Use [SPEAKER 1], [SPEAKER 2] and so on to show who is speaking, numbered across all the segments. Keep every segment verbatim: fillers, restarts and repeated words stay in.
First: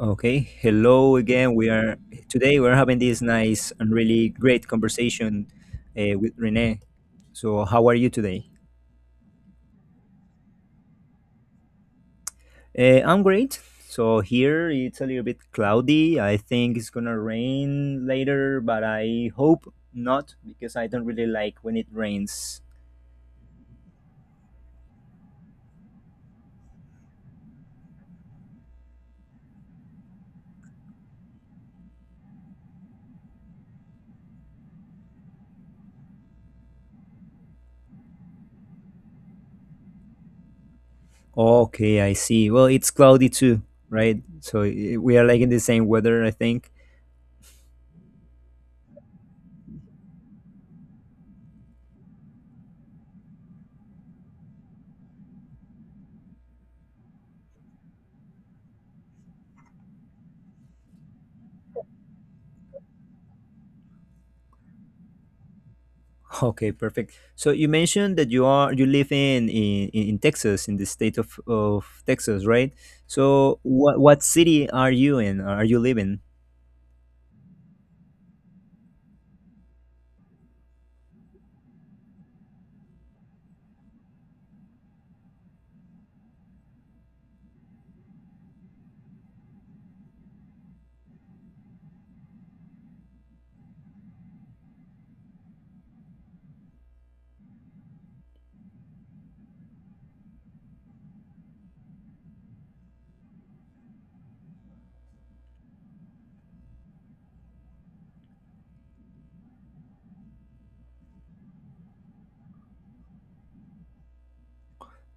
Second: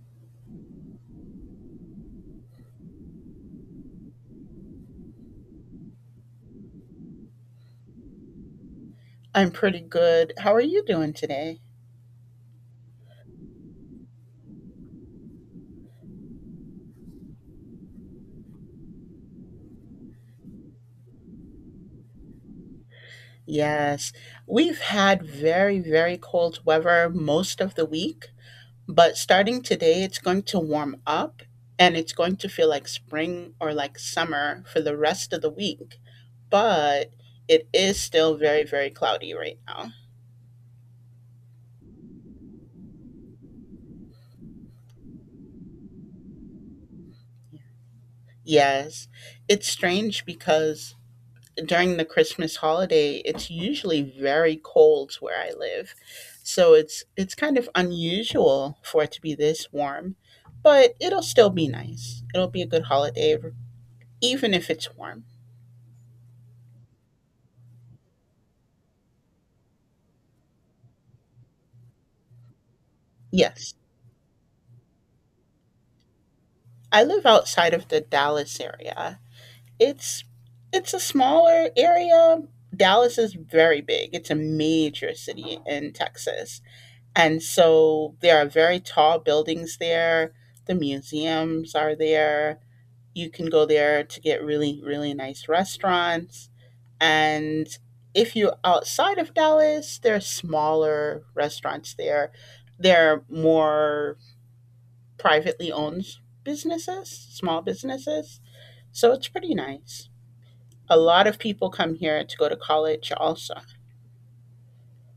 [SPEAKER 1] Okay, hello again. We are today we're having this nice and really great conversation uh, with Renee. So, how are you today?
[SPEAKER 2] I'm pretty good. How are you doing today?
[SPEAKER 1] Uh, I'm great. So here it's a little bit cloudy. I think it's gonna rain later, but I hope not because I don't really like when it rains.
[SPEAKER 2] Yes, we've had very, very cold weather most of the week, but starting today, it's going to warm up and it's going to feel like spring or like summer for the rest of the week. But it is still very, very cloudy right now.
[SPEAKER 1] Okay, I see. Well, it's cloudy too, right? So i- we are like in the same weather, I think.
[SPEAKER 2] Yes, it's strange because during the Christmas holiday, it's usually very cold where I live. So it's it's kind of unusual for it to be this warm, but it'll still be nice. It'll be a good holiday even if it's warm.
[SPEAKER 1] Okay, perfect. So you mentioned that you are you live in in, in Texas, in the state of, of Texas, right? So
[SPEAKER 2] Yes.
[SPEAKER 1] what what city are you in? Are you living?
[SPEAKER 2] I live outside of the Dallas area. It's it's a smaller area. Dallas is very big. It's a major city in Texas. And so there are very tall buildings there. The museums are there. You can go there to get really, really nice restaurants. And if you're outside of Dallas, there are smaller restaurants there. They're more privately owned businesses, small businesses. So it's pretty nice. A lot of people come here to go to college also.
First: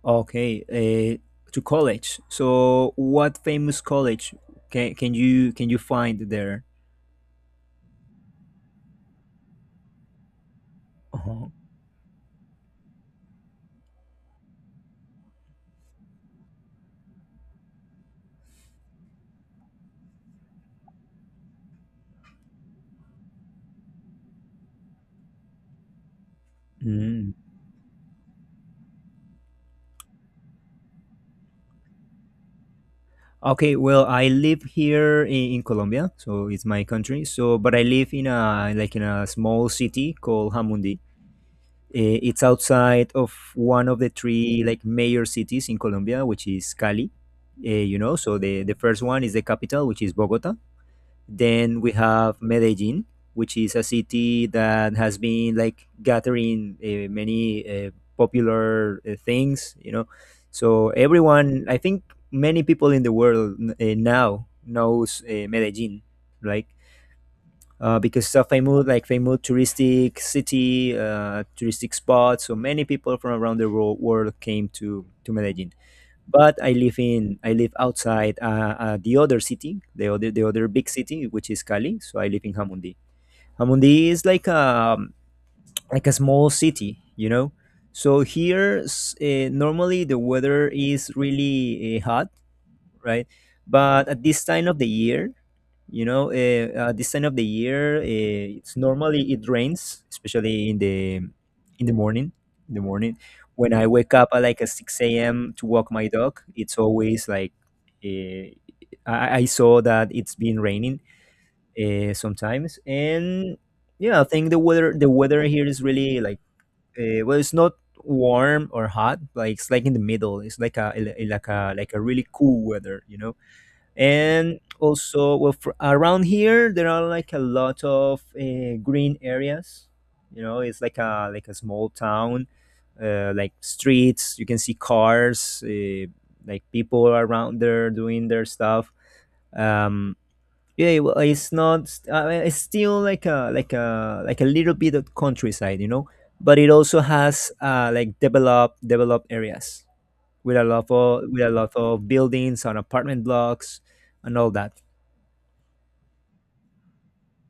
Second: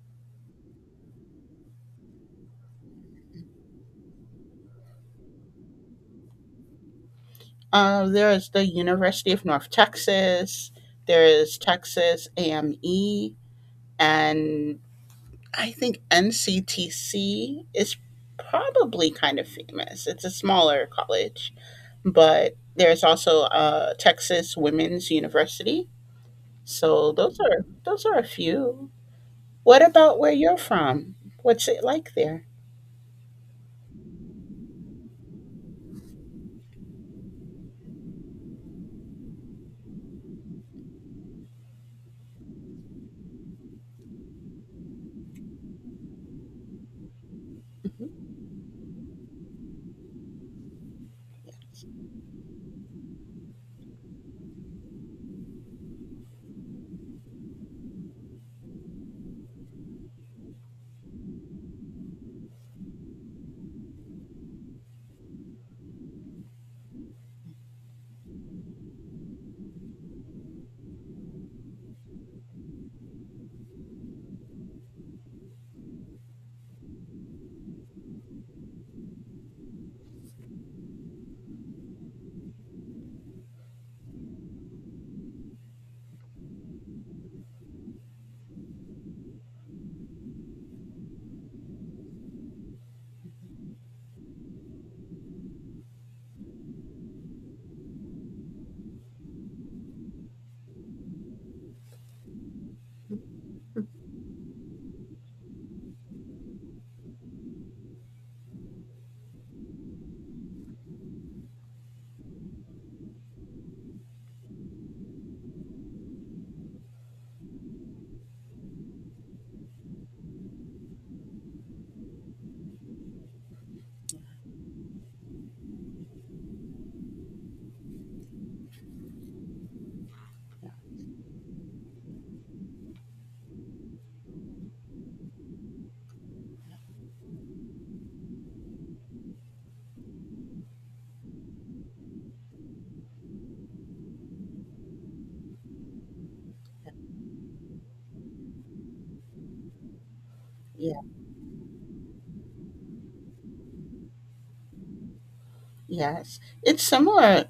[SPEAKER 1] Okay, uh, to college. So what famous college can can you can you find there?
[SPEAKER 2] Uh, there is the University of North Texas. There
[SPEAKER 1] Uh-huh.
[SPEAKER 2] is Texas A M E, and I think N C T C is probably kind of famous. It's a smaller college, but there's also uh, Texas Women's University. So
[SPEAKER 1] Mm.
[SPEAKER 2] those are those are a few. What about where you're from? What's it like there?
[SPEAKER 1] Okay, well, I live here in, in Colombia, so it's my country. So, but I live in a like in a small city called Hamundi. Eh, It's outside of one of the three like major cities in Colombia, which is Cali. Eh, you know, so
[SPEAKER 2] hmm
[SPEAKER 1] the the first one is the capital, which is Bogota. Then we have Medellin, which is a city that has been like gathering uh, many uh, popular uh, things. You know, so everyone, I think many people in the world uh, now knows uh, Medellin. Like uh, because it's a famous, like famous, touristic city, uh, touristic spot. So many people from around the world, world came to to Medellin. But I live in I live outside uh, uh, the other city, the other the other big city, which is Cali. So I live in Hamundi. Hamundi is like a like a small city, you know. So here, uh, normally the weather is really uh, hot, right? But at this time of the year, you know, eh, uh, at this time of the year, uh, it's normally it rains, especially in the in the morning. In the morning, when I wake up at like a six a m to walk my dog, it's always like uh, I, I saw that it's been raining uh, sometimes, and yeah, I think the weather the weather here is really like uh, well, it's not warm or hot, like it's like in the middle. It's like a like a like a really cool weather, you know, and also well fr around here there are like a lot of uh, green areas, you know, it's like a like a small town, uh, like streets, you can see cars, uh, like people around there doing their stuff. um yeah, well, it's not, I mean, it's still like a like a like a little bit of countryside, you know, but it also has uh like developed developed areas with a lot
[SPEAKER 2] Yeah.
[SPEAKER 1] of with a lot of buildings on apartment blocks and all that.
[SPEAKER 2] Yes. It's similar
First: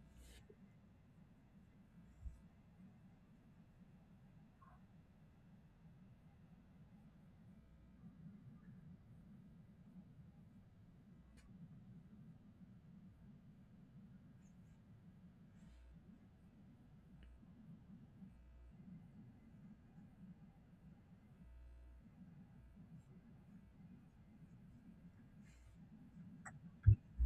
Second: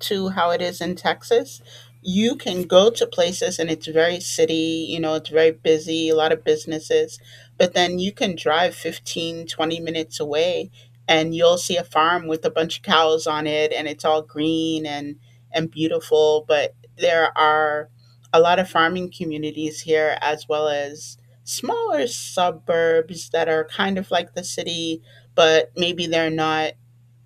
[SPEAKER 2] to how it is in Texas. You can go to places and it's very city, you know, it's very busy, a lot of businesses, but then you can drive fifteen, twenty minutes away and you'll see a farm with a bunch of cows on it and it's all green and and beautiful. But there are a lot of farming communities here, as well as smaller suburbs that are kind of like the city, but maybe they're not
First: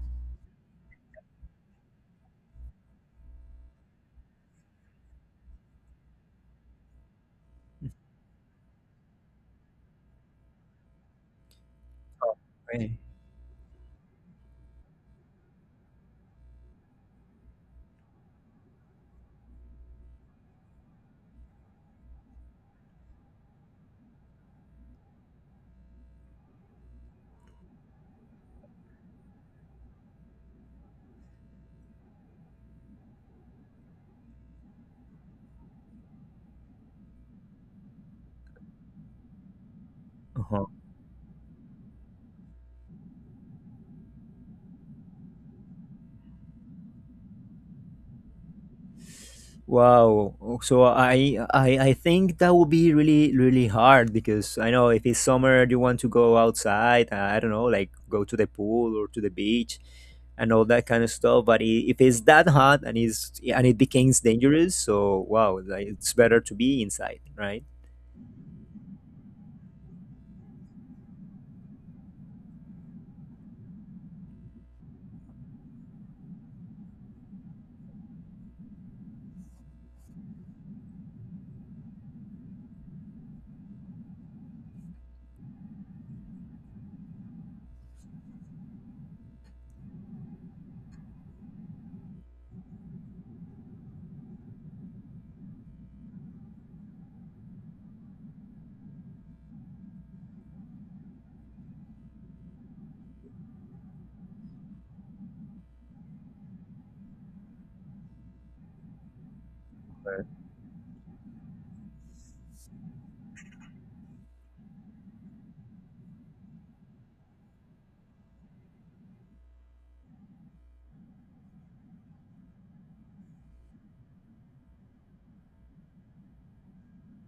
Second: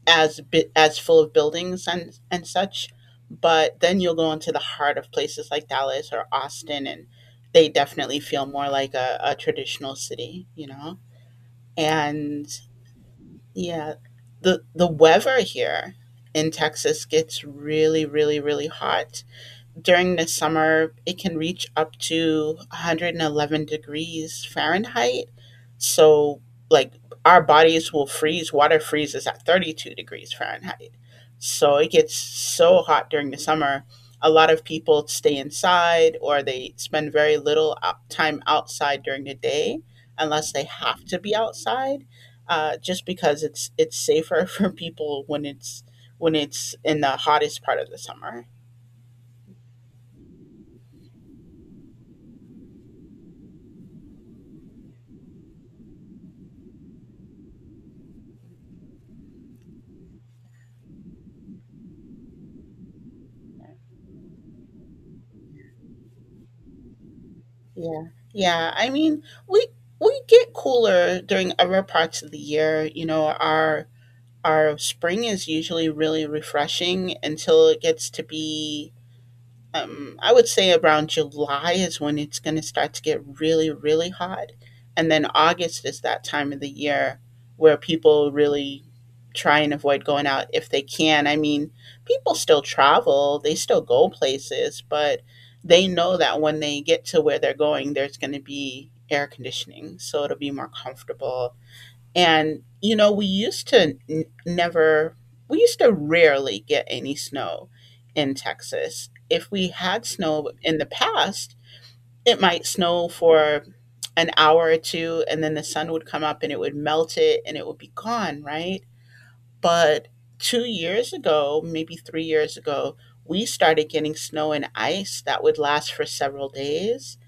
[SPEAKER 2] as bi- as full of buildings and and such. But then you'll go into the heart of places like Dallas or Austin, and they definitely feel more like a, a traditional city, you know. And
[SPEAKER 1] Okay.
[SPEAKER 2] yeah, the the weather here in Texas gets really, really, really hot. During the summer, it can reach up to one hundred eleven degrees Fahrenheit. So, like, our bodies will freeze. Water freezes at thirty-two degrees Fahrenheit. So it gets so hot during the summer. A lot of people stay inside, or they spend very little out- time outside during the day unless they
[SPEAKER 1] Uh-huh.
[SPEAKER 2] have to be outside. Uh, just because it's it's safer for people when it's when it's in the hottest part of the summer.
[SPEAKER 1] Wow. So I, I I think that would be really really hard because I know if it's summer you want to go outside. I don't know, like go to the pool or to the beach and all that kind of stuff. But i- if it's that hot and it's and it becomes dangerous, so wow, like, it's better to be inside, right?
[SPEAKER 2] Yeah. Yeah. I mean, we we get cooler during other parts of the year. You know, our our spring is usually really refreshing until it gets to be um, I would say around July is when it's going to start to get really, really hot. And then August is that time of the year where people really try and avoid going out if they can. I mean, people still travel, they still go places, but they know that when they get to where they're going, there's going to be air conditioning. So it'll be more comfortable. And, you know, we used to n- never, we used to rarely get any snow in Texas. If we had snow in the past, it might snow for an hour or two, and then the sun would come up and it would melt it and it would be gone, right? But two years ago, maybe three years ago, we started getting snow and ice that would last for several days,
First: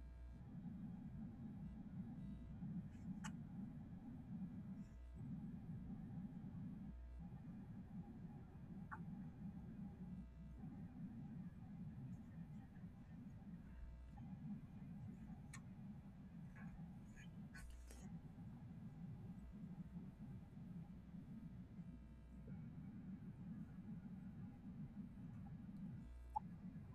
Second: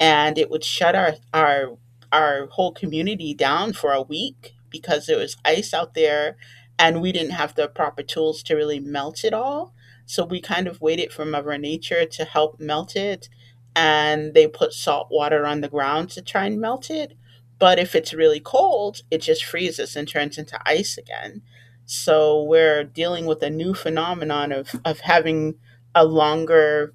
[SPEAKER 2] and it would shut our our our whole community down for a week because there was ice out there, and we didn't have the proper tools to really melt it all. So we kind of waited for mother nature to help melt it, and they put salt water on the ground to try and melt it. But if it's really cold, it just freezes and turns into ice again. So we're dealing with a new phenomenon of of having a longer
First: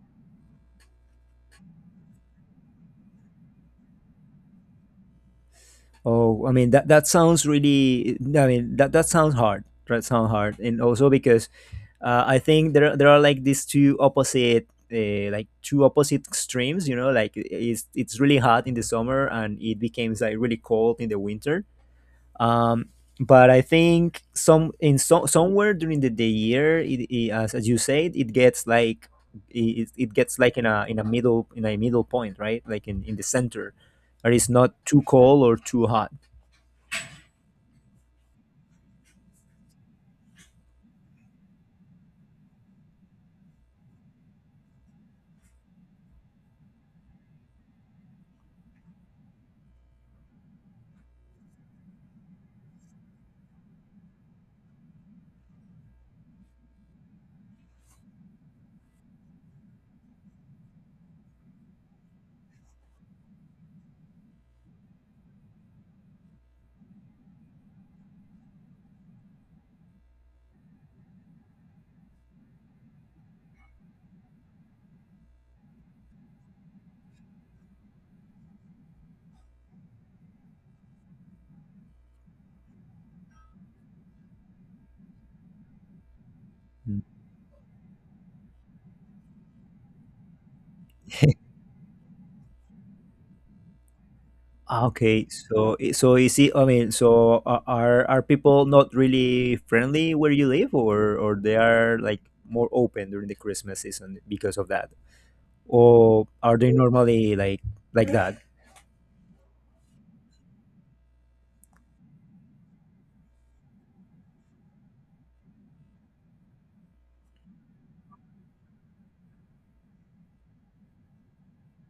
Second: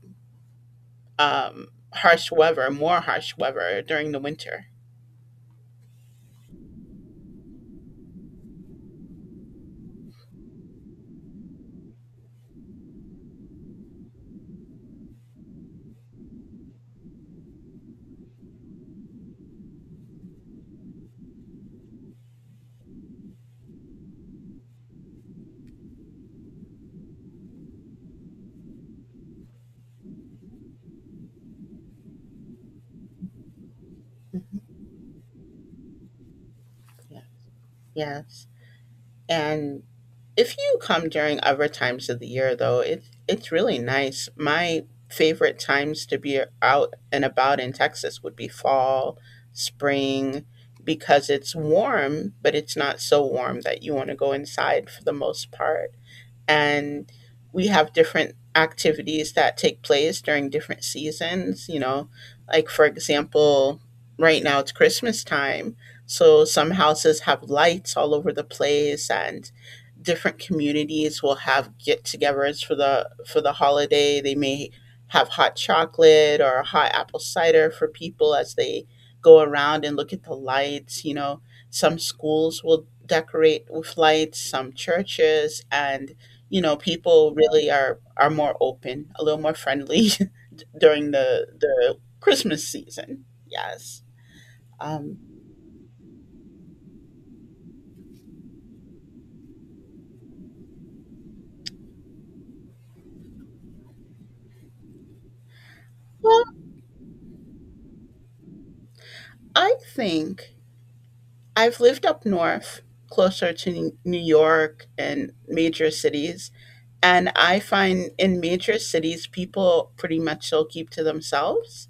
[SPEAKER 2] um, harsh weather, more harsh weather during the winter.
[SPEAKER 1] Oh, I mean that that sounds really. I mean that that sounds hard. That sounds hard, and also because uh, I think there are- there are like these two opposite, uh, like two opposite extremes. You know, like it's it's really hot in the summer and it becomes like really cold in the winter. Um, but I think some in so, somewhere during the, the year, it, it, as as you said, it gets like it, it gets like in a in a middle in a middle point, right? Like in in the center, or it's
[SPEAKER 2] Mhm.
[SPEAKER 1] not too cold or too hot.
[SPEAKER 2] Yeah. Yes. And if you come during other times of the year, though, it, it's really nice. My favorite times to be out and about in Texas would be fall, spring, because it's warm, but it's not so warm that you want to go inside for the most part. And we have different activities that take place during different seasons, you know. Like, for example, right now it's Christmas time, so some houses have lights all over the place, and different communities will have get-togethers for the for the holiday. They may have hot chocolate or hot apple cider for people as they go around and look at the lights. You know, some schools will decorate with lights, some churches, and you know,
[SPEAKER 1] Mm.
[SPEAKER 2] people really are are more open, a little more friendly during the the Christmas season. Yes.
[SPEAKER 1] Ah,
[SPEAKER 2] Um,
[SPEAKER 1] okay, so i- so is it? I mean, so a- are are people not really friendly where you live, or or they are like more open during the Christmas season because of that, or
[SPEAKER 2] well,
[SPEAKER 1] are they normally like like that?
[SPEAKER 2] I think I've lived up north, closer to New York and major cities. And I find in major cities, people pretty much will keep to themselves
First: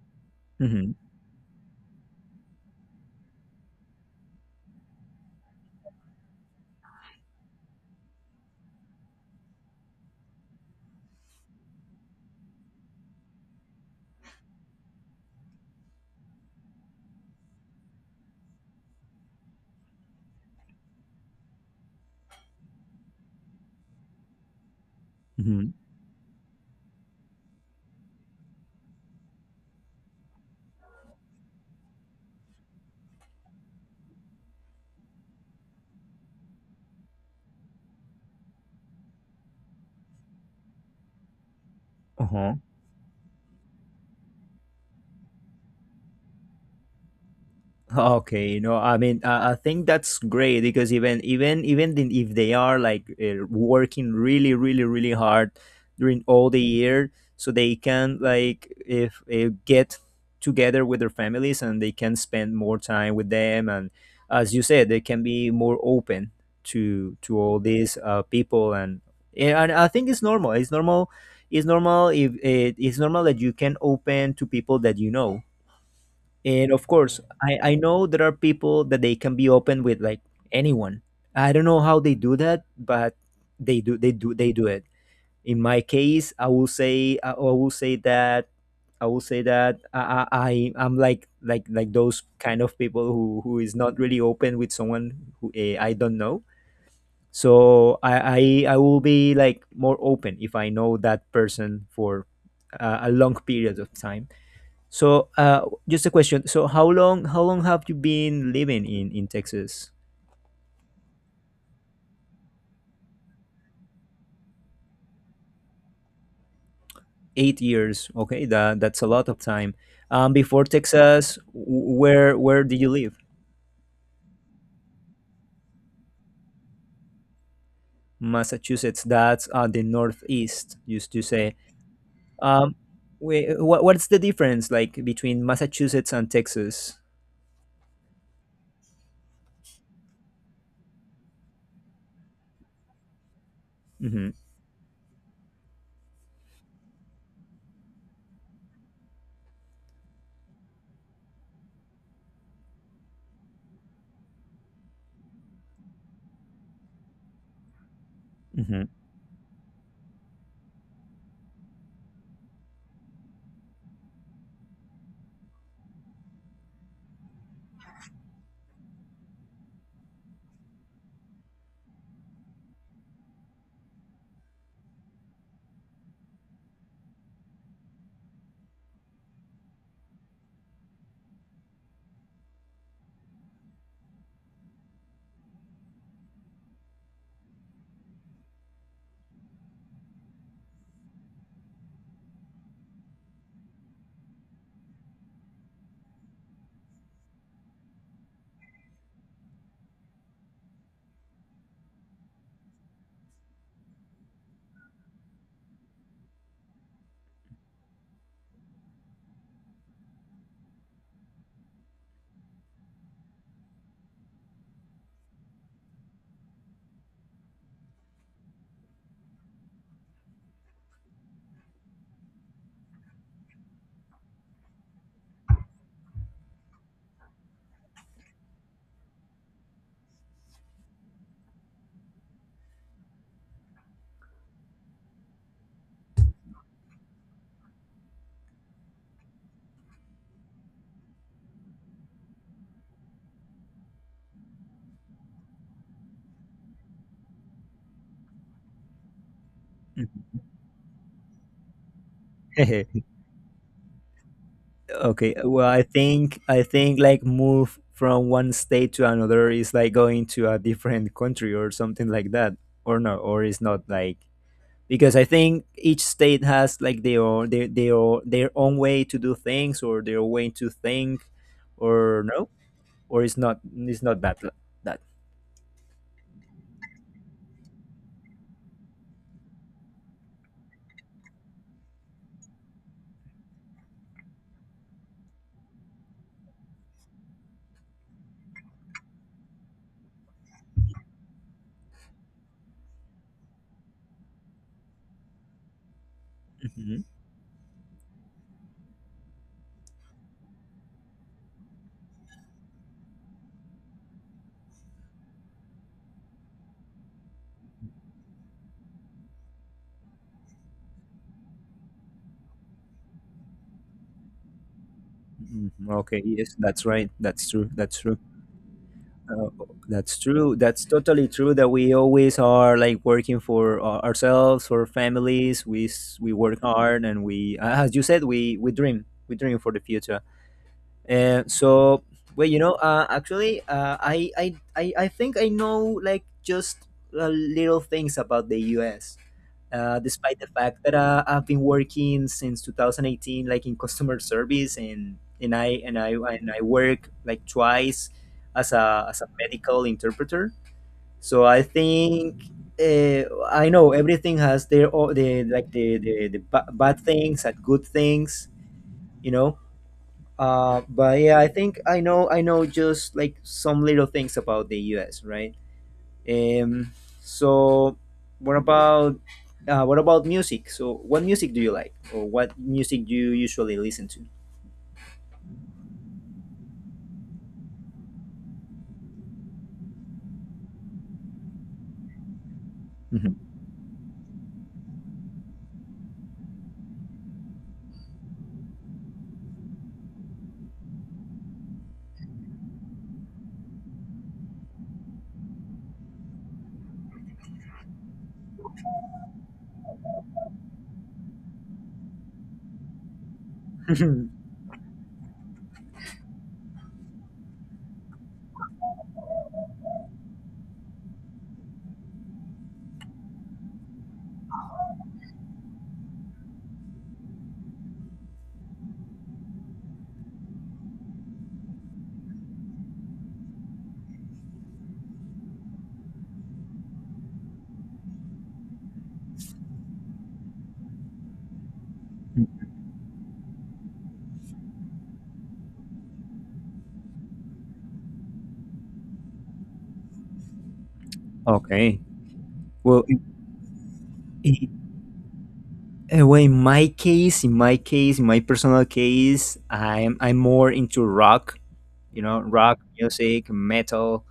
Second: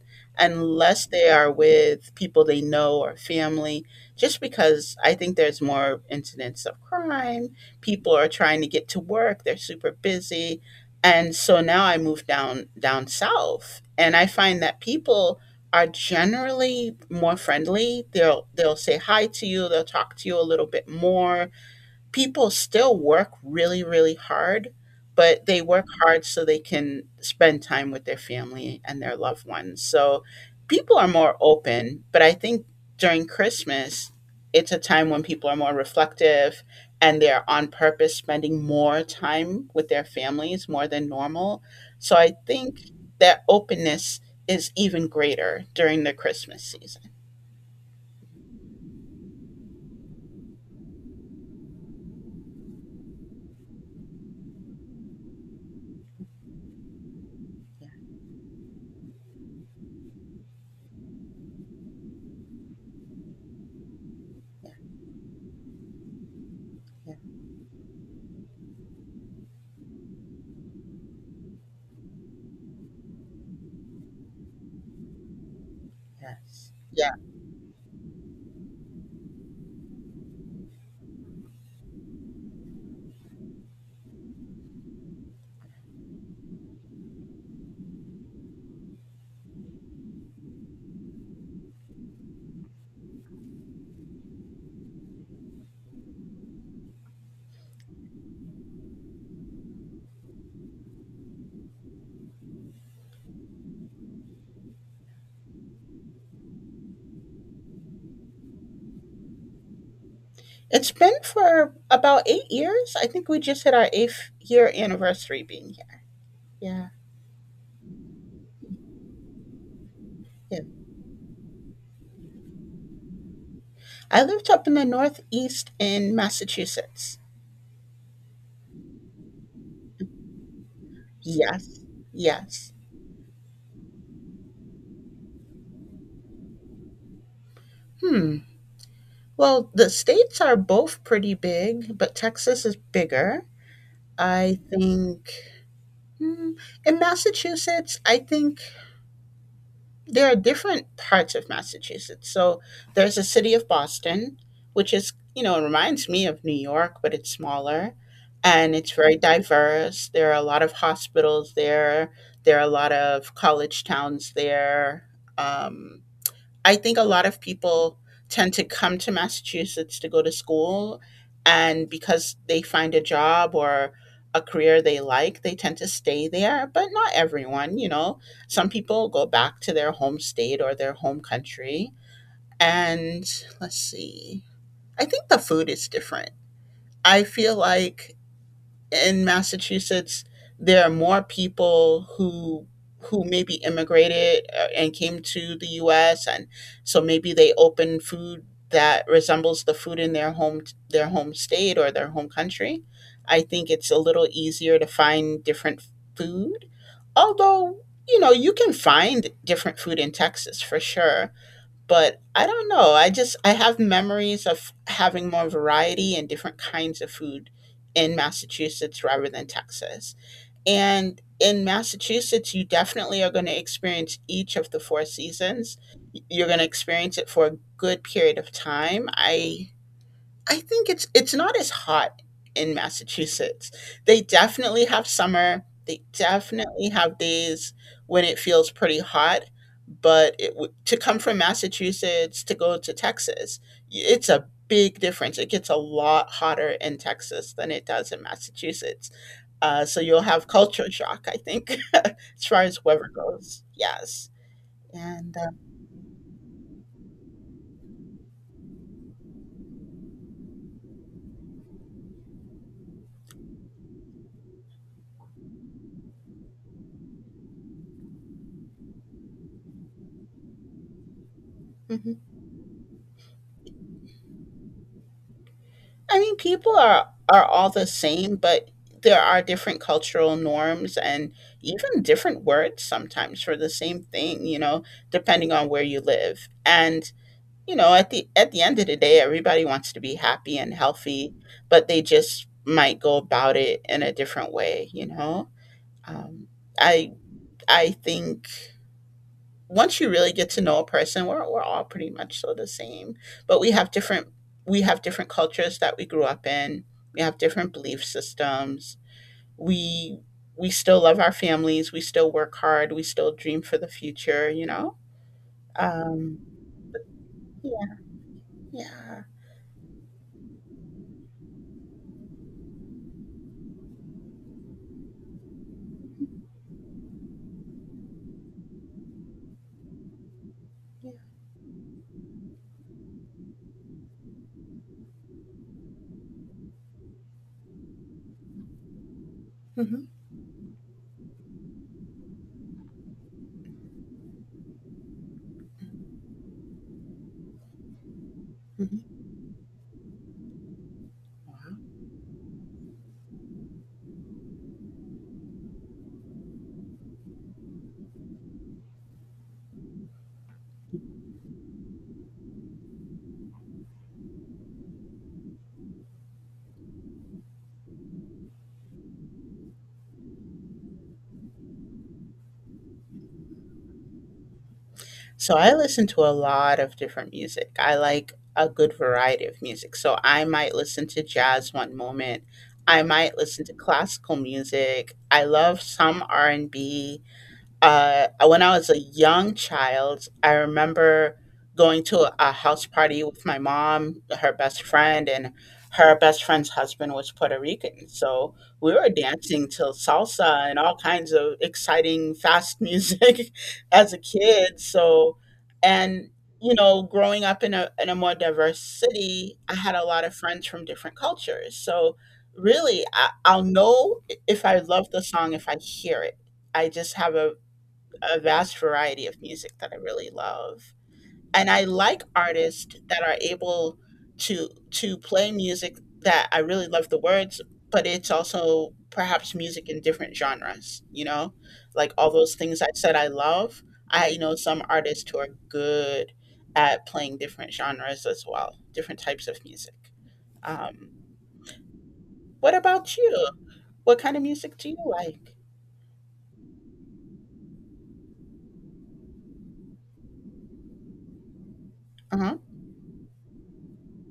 [SPEAKER 1] Mm-hmm.
[SPEAKER 2] unless they are with people they know or family, just because I think there's more incidents of crime. People are trying to get to work, they're super busy. And so now I moved down down south, and I find that people are generally more friendly. They'll they'll say hi to you, they'll talk to you a little bit more. People still work really, really hard, but they
[SPEAKER 1] Mm-hmm.
[SPEAKER 2] work hard so they can spend time with their family and their loved ones. So people are more open, but I think during Christmas, it's a time when people are more reflective, and they're on purpose spending more time with their families more than normal. So I
[SPEAKER 1] Uh-huh.
[SPEAKER 2] think that openness is even greater during the Christmas season.
[SPEAKER 1] Okay, no, I mean, uh, I think that's great because even even even then if they are like uh, working really, really, really hard during all the year, so they
[SPEAKER 2] Yeah,
[SPEAKER 1] can like if uh, get together with their families and they can spend more time with them, and as you
[SPEAKER 2] yeah,
[SPEAKER 1] said, they can be more open to to all these uh, people, and yeah, and I think it's normal. It's normal. It's normal if it, it's normal that you can open to people that you know,
[SPEAKER 2] yeah,
[SPEAKER 1] and of
[SPEAKER 2] yes.
[SPEAKER 1] course, I, I know there are people that they can be open with like anyone. I don't know how they do that, but they do they do they do it. In my case, I will say I I will say that I will say that I I I- I'm like like like those kind of people who who is not really open with someone who eh, I don't know. So I, I I will be like more open if I know that person for a, a long period of time. So, uh, just a question. So, how long how long have you been living in in Texas?
[SPEAKER 2] It's been for about eight years. I think we just hit our eighth year anniversary being here. Yeah.
[SPEAKER 1] Eight years. Okay, that that's a lot of time. Um,
[SPEAKER 2] Yeah.
[SPEAKER 1] before Texas, w- where where did you live?
[SPEAKER 2] I lived up in the Northeast in Massachusetts.
[SPEAKER 1] Massachusetts. That's uh, the Northeast. Used to say.
[SPEAKER 2] Yes. Yes.
[SPEAKER 1] Um, wait, what what's the difference like between Massachusetts and Texas?
[SPEAKER 2] Hmm. Well, the states are both pretty big, but Texas is bigger.
[SPEAKER 1] Mm-hmm.
[SPEAKER 2] I think, hmm, in Massachusetts, I think there are different parts of Massachusetts. So there's the city of Boston, which is, you know, it reminds me of New York, but it's smaller, and
[SPEAKER 1] Mm-hmm.
[SPEAKER 2] it's very diverse. There are a lot of hospitals there, there are a lot of college towns there. Um, I think a lot of people tend to come to Massachusetts to go to school, and because they find a job or a career they like, they tend to stay there, but not everyone, you know. Some people go back to their home state or their home country. And let's see, I think the food is different. I feel like in Massachusetts, there are more people who who maybe immigrated uh, and came to the U S And so maybe they open food that resembles the food in their home, their home state or their home country. I think it's a little easier to find different food, although you know you can find different food in Texas for sure. But I don't know. I just I have memories of having more variety and different kinds of food in Massachusetts rather than Texas. And in Massachusetts, you definitely are going to experience each of the four seasons. You're going to experience it for a good period of time. I I think it's it's not as hot in Massachusetts. They definitely have summer. They definitely have days when it feels pretty hot, but it w- to come from Massachusetts to go to Texas, y- it's a big difference. It gets a lot hotter in Texas than it does in Massachusetts. Uh, so you'll have culture shock, I think, as far as weather goes. Yes, and
[SPEAKER 1] Okay, well, I think I think like move from one state to another is like going to a different country or something like that, or no, or it's not like because I think each state has like their own, their their own- their own way to do things or their way to think,
[SPEAKER 2] uh,
[SPEAKER 1] or no, or it's not it's not that that.
[SPEAKER 2] I mean, people are are all the same, but there are different cultural norms and even different words sometimes for the same thing, you know, depending on where you live. And, you know, at the at the end of the day, everybody wants to be happy and healthy, but they just might go about it in a different way, you know. Um,
[SPEAKER 1] Mhm.
[SPEAKER 2] I I think once you really get to know a person, we're we're all pretty much so the same, but we have different, we have different cultures that we grew up in. We have different belief systems. We we still love our families. We still work hard. We still dream for the future. You know.
[SPEAKER 1] Mhm. Okay,
[SPEAKER 2] Um,
[SPEAKER 1] yes, that's right. That's true.
[SPEAKER 2] yeah.
[SPEAKER 1] That's true.
[SPEAKER 2] Yeah.
[SPEAKER 1] Uh, that's true. That's totally true. That we always are like working for uh, ourselves, for families. We s- we work hard, and we, uh, as you said, we we dream. We dream for the future.
[SPEAKER 2] Yeah.
[SPEAKER 1] And so, well, you know, uh, actually, uh, I, I, I, I think I know like just uh, little things about the U S. Uh,
[SPEAKER 2] hmm
[SPEAKER 1] despite the fact that uh, I've been working since two thousand eighteen, like in customer service, and and I and I and I work like twice as a
[SPEAKER 2] hmm
[SPEAKER 1] as a medical interpreter. So I
[SPEAKER 2] Wow.
[SPEAKER 1] think uh, I know everything has their o- the like the the, the ba- bad things and good things, you know. Uh, but yeah, I think I know I know just like some little things about the U S. Right? Um, so what about uh, what about music? So what music do you like, or what music do you usually listen to?
[SPEAKER 2] So I listen to a lot of different music. I like a good variety of music. So I might listen to jazz one moment. I might listen to classical music. I love some R and B. uh, when I was a young child, I remember going to a house party with my mom, her best friend, and her best friend's husband was Puerto Rican. So we were dancing to salsa and all kinds of exciting, fast music as a
[SPEAKER 1] Mhm.
[SPEAKER 2] kid. So, and you know, growing up in a in a more diverse city, I had a lot of friends from different cultures. So, really, I, I'll know if I love the song if I hear it. I just have a a vast variety of music that I really love. And I like artists that are able to to play music that I really love the words, but it's also perhaps music in different genres, you know? Like all those things I said I love. I know some artists who are good at playing different genres as well, different types of music. Um,
[SPEAKER 1] Okay.
[SPEAKER 2] what
[SPEAKER 1] Well,
[SPEAKER 2] about
[SPEAKER 1] in,
[SPEAKER 2] you? What kind of music do you like?
[SPEAKER 1] in, well, in my case, in my case, in my personal case, I'm I'm more into rock. You
[SPEAKER 2] Uh
[SPEAKER 1] know,
[SPEAKER 2] huh.
[SPEAKER 1] rock music, metal,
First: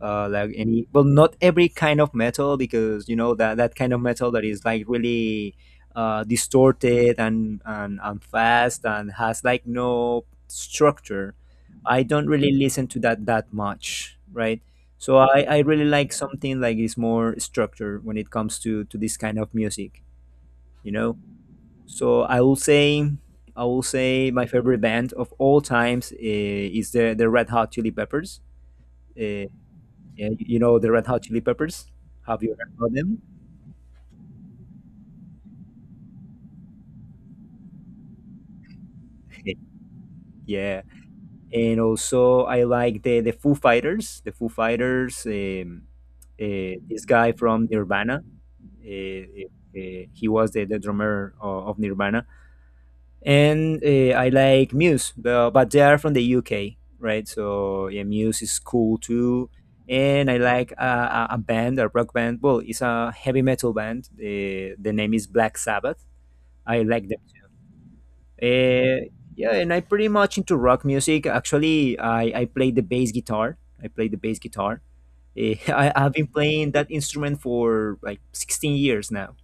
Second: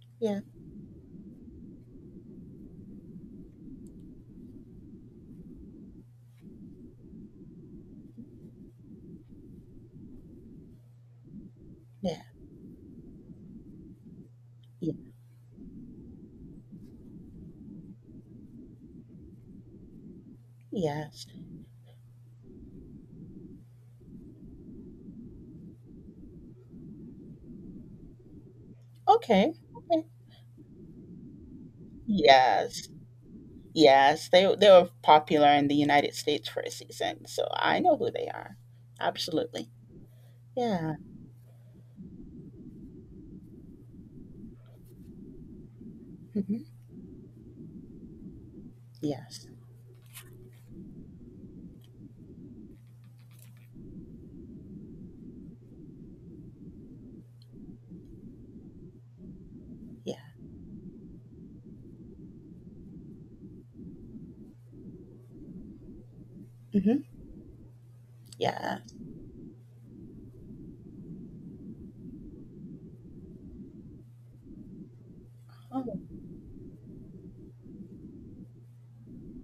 [SPEAKER 1] uh,
[SPEAKER 2] Yeah.
[SPEAKER 1] like any, well, not every kind of metal because you know that that kind of metal that is like really uh, distorted and, and and fast and has like no structure. I
[SPEAKER 2] Yeah.
[SPEAKER 1] don't really listen to that that much, right?
[SPEAKER 2] Yeah.
[SPEAKER 1] So i i really like something like is more structure when it comes to to this kind of music, you know.
[SPEAKER 2] Yes.
[SPEAKER 1] So i will say I will say my favorite band of all times uh, is the the Red Hot Chili Peppers. eh,
[SPEAKER 2] Okay.
[SPEAKER 1] yeah, you know the Red Hot Chili Peppers. Have you heard
[SPEAKER 2] Yes.
[SPEAKER 1] about them?
[SPEAKER 2] Yes. They they were popular in the United States for a season, so I know who they are. Absolutely.
[SPEAKER 1] Yeah,
[SPEAKER 2] Yeah.
[SPEAKER 1] and also I like the the Foo Fighters. The Foo Fighters. Um,
[SPEAKER 2] Hmm.
[SPEAKER 1] uh, this guy from Nirvana.
[SPEAKER 2] Yes.
[SPEAKER 1] Uh, uh, he was the, the drummer of, of Nirvana, and uh, I like Muse, but, but they are from the U K, right? So yeah, Muse is cool too.
[SPEAKER 2] Yeah.
[SPEAKER 1] And I like a, a a band, a rock band. Well, it's a heavy metal band. Uh, the name is Black Sabbath. I
[SPEAKER 2] Hmm.
[SPEAKER 1] like them
[SPEAKER 2] Yeah.
[SPEAKER 1] Uh, yeah, and I pretty much into rock music. Actually, I, I play the bass guitar. I play the bass guitar. Eh,
[SPEAKER 2] Oh,
[SPEAKER 1] I, I've been playing that instrument for like sixteen years now.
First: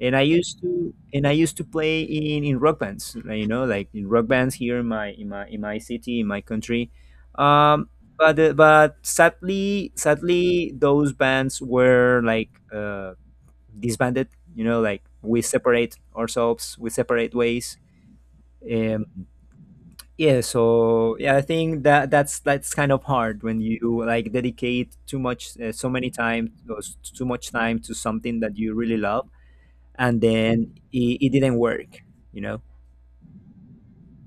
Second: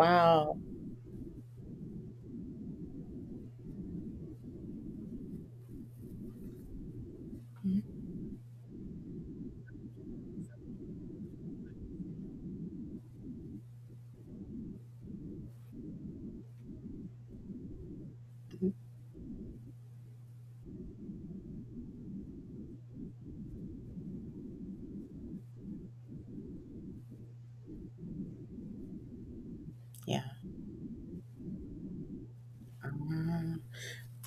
[SPEAKER 1] And I used to and I used to play in, in rock bands, like, you know, like in rock bands here in my in my in my city, in my country. Um,
[SPEAKER 2] Mhm.
[SPEAKER 1] but uh, but sadly, sadly, those bands were like uh, disbanded. You know, like we separate ourselves, we separate ways. Um, yeah, so yeah, I think that that's that's kind of hard when you like dedicate too much, uh, so many time, or s- too much time to something that you really love, and
[SPEAKER 2] Yeah.
[SPEAKER 1] then it, it didn't work, you know.
[SPEAKER 2] Ah.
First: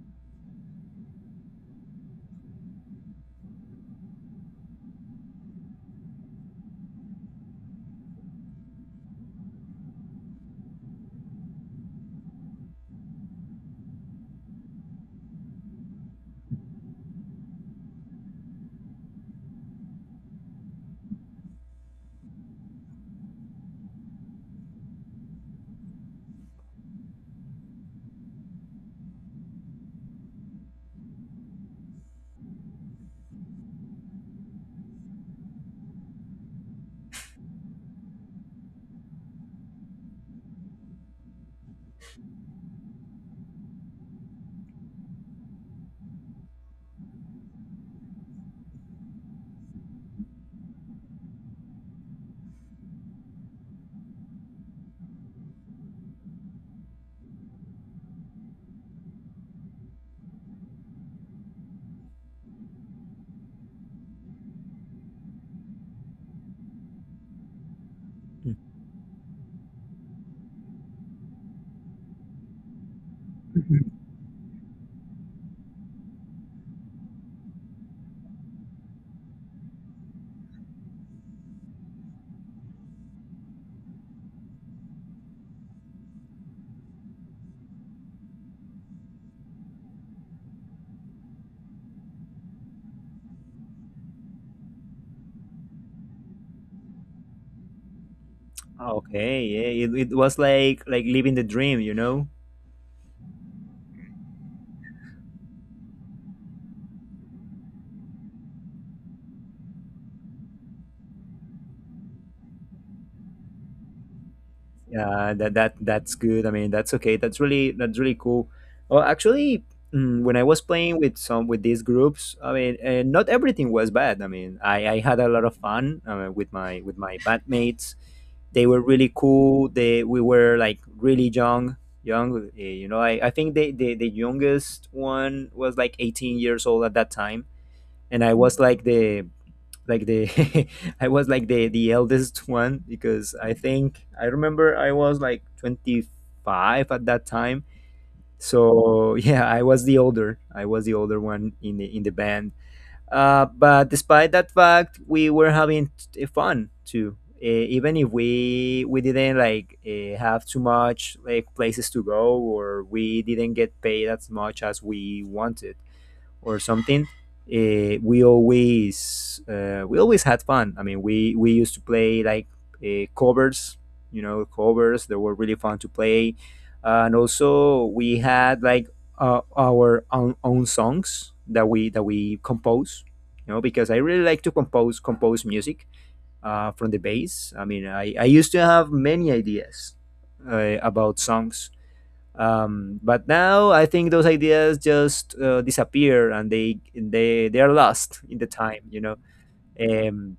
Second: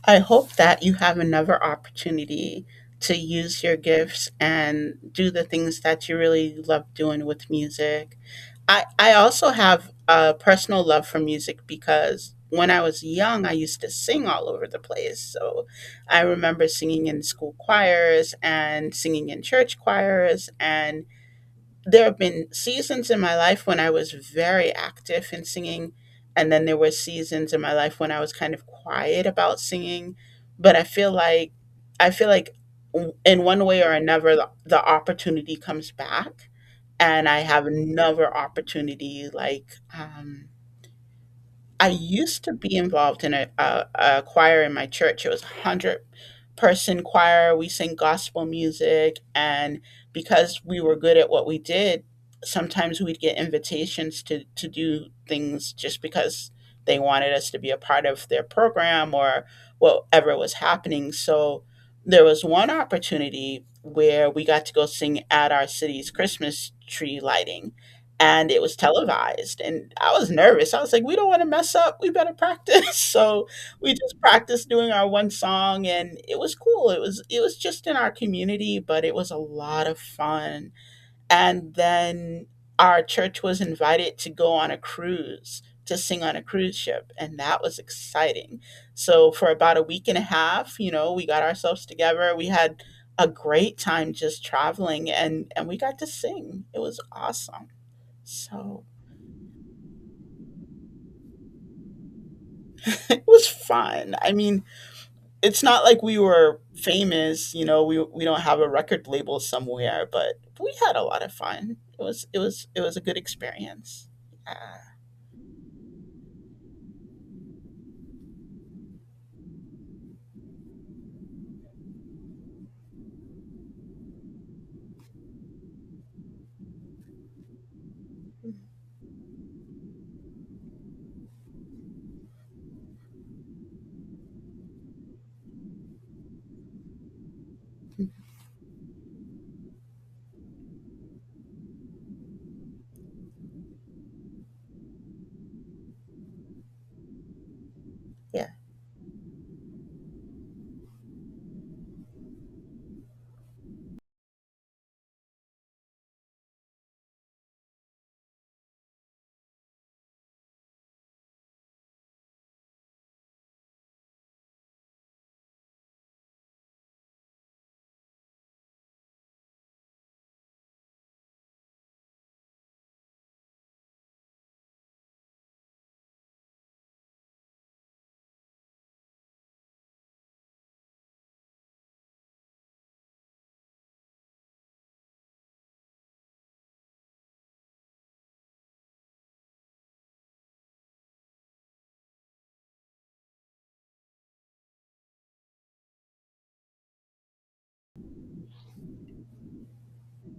[SPEAKER 2] I hope that you have another opportunity to use your gifts and do the things that you really love doing with music. I, I also have a personal love for music because when I was young, I used to sing all over the place. So I remember singing in school choirs and singing in church choirs. And there have been seasons in my life when I was very active in singing, and then there were seasons in my life when I was kind of quiet about singing. But I feel like I feel like w- in one way or another, the, the opportunity comes back, and I have another opportunity like. Um, I used to be involved in a, a, a choir in my church. It was a hundred person choir. We sing gospel music, and because we were good at what we did, sometimes we'd get invitations to to do things just because they wanted us to be a part of their program or whatever was happening. So there was one opportunity where we got to go sing at our city's Christmas tree lighting, and
[SPEAKER 1] Mm.
[SPEAKER 2] it was televised, and I was nervous. I was like, we don't want to mess up, we better practice. So we
[SPEAKER 1] Mhm.
[SPEAKER 2] just practiced doing our one song, and it was cool. It was, it was just in our community, but it was a lot of fun. And then our church was invited to go on a cruise to sing on a cruise ship, and that was exciting. So for about a week and a half, you know, we got ourselves together. We had a great time just traveling, and and we got to sing. It was awesome. So
[SPEAKER 1] Okay, yeah, it, it was like like living the dream, you know.
[SPEAKER 2] it was fun. I mean, it's not like we were famous, you know, we we don't have a record label somewhere, but we had a lot of fun. It was it was it was a good experience. Yeah.
[SPEAKER 1] Yeah, that that that's good. I mean, that's okay. That's really that's really cool. Well, actually, mm, when I was playing with some with these groups, I mean, uh, not everything was bad. I mean, I, I had a lot of fun uh, with my with my bandmates.
[SPEAKER 2] Mm,
[SPEAKER 1] They were really cool. They We were like really young, young. uh, You know, I I think the the, the youngest one was like eighteen years old at that time, and I was like the like the I was like the the eldest one because I think I remember I was like twenty-five at that time.
[SPEAKER 2] yeah.
[SPEAKER 1] So yeah, I was the older. I was the older one in the in the band. Uh, but despite that fact, we were having t- fun too. Uh, even if we we didn't like uh, have too much like places to go, or we didn't get paid as much as we wanted or something, uh, we always uh, we always had fun. I mean, we we used to play like uh, covers, you know, covers that were really fun to play, uh, and also we had like uh, our own, own songs that we that we compose. You know, because I really like to compose compose music uh, from the bass. I mean, I, I used to have many ideas uh, about songs, um, but now I think those ideas just uh, disappear, and they they they are lost in the time, you know. um,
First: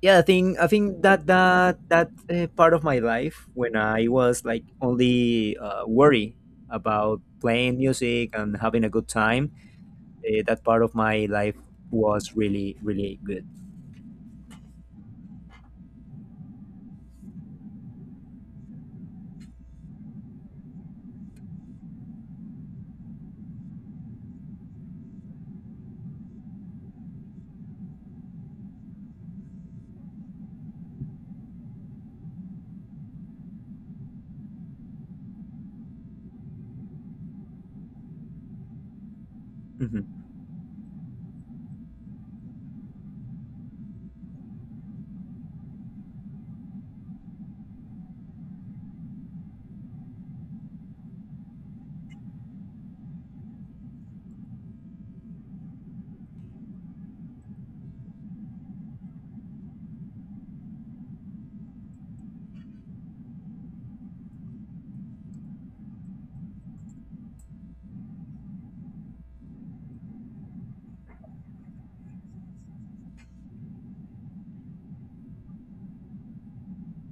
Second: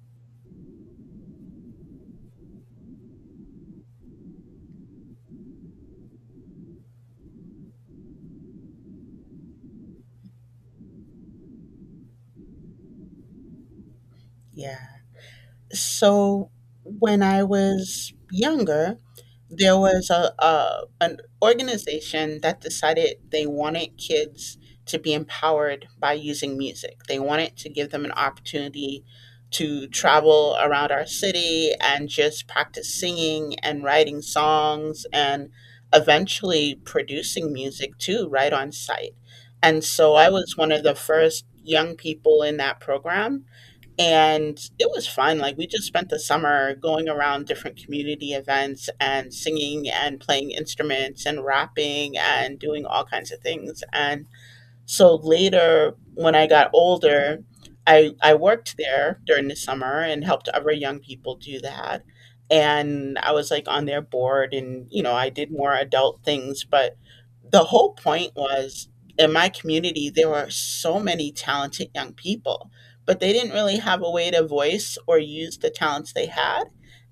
[SPEAKER 1] yeah I think i think that that that uh, part of my life, when I was like only uh, worry about playing music and having a good time, uh, that part of my life was really really good.
[SPEAKER 2] Yeah. So when I was younger, there was a, a an organization that decided they wanted kids to be empowered by using music. They wanted to give them an opportunity to travel around our city and just practice singing and writing songs and eventually producing music too, right on site. And
[SPEAKER 1] Mhm.
[SPEAKER 2] so I was one of the first young people in that program, and it was fun. Like, we just spent the summer going around different community events and singing and playing instruments and rapping and doing all kinds of things. And so later, when I got older, I I worked there during the summer and helped other young people do that. And I was like on their board, and you know, I did more adult things, but the whole point was in my community there were so many talented young people, but they didn't really have a way to voice or use the talents they had.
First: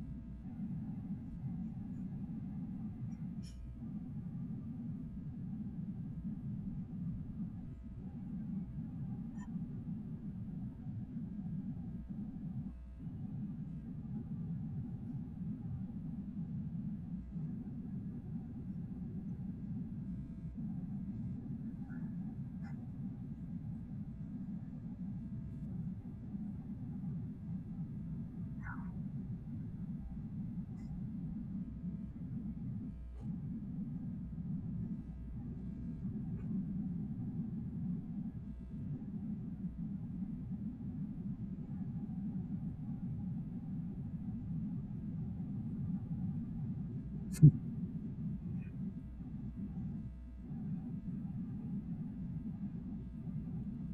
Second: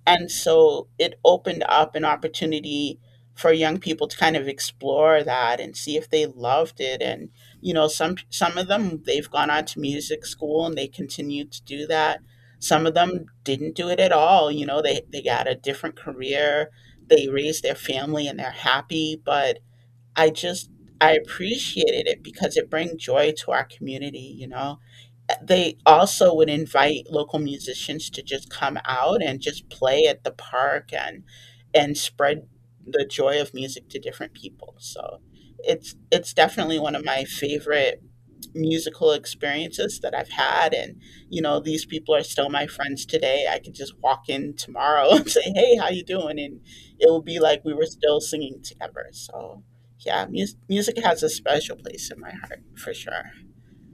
[SPEAKER 2] And so it opened up an opportunity for young people to kind of explore that and see if they loved it. And you know, some some of them, they've gone on to music school and they continue to do that. Some of them didn't do it at all, you know. They they got a different career. They raised their family and they're happy, but I just, I appreciated it because it brings joy to our community, you know. They also would invite local musicians to just come out and just play at the park and and spread the joy of music to different people. So it's it's definitely one of my favorite musical experiences that I've had. And, you know, these people are still my friends today. I could just walk in tomorrow and say, hey, how you doing? And it will be like we were still singing together. So, yeah, mus- music has a special place in my heart for sure.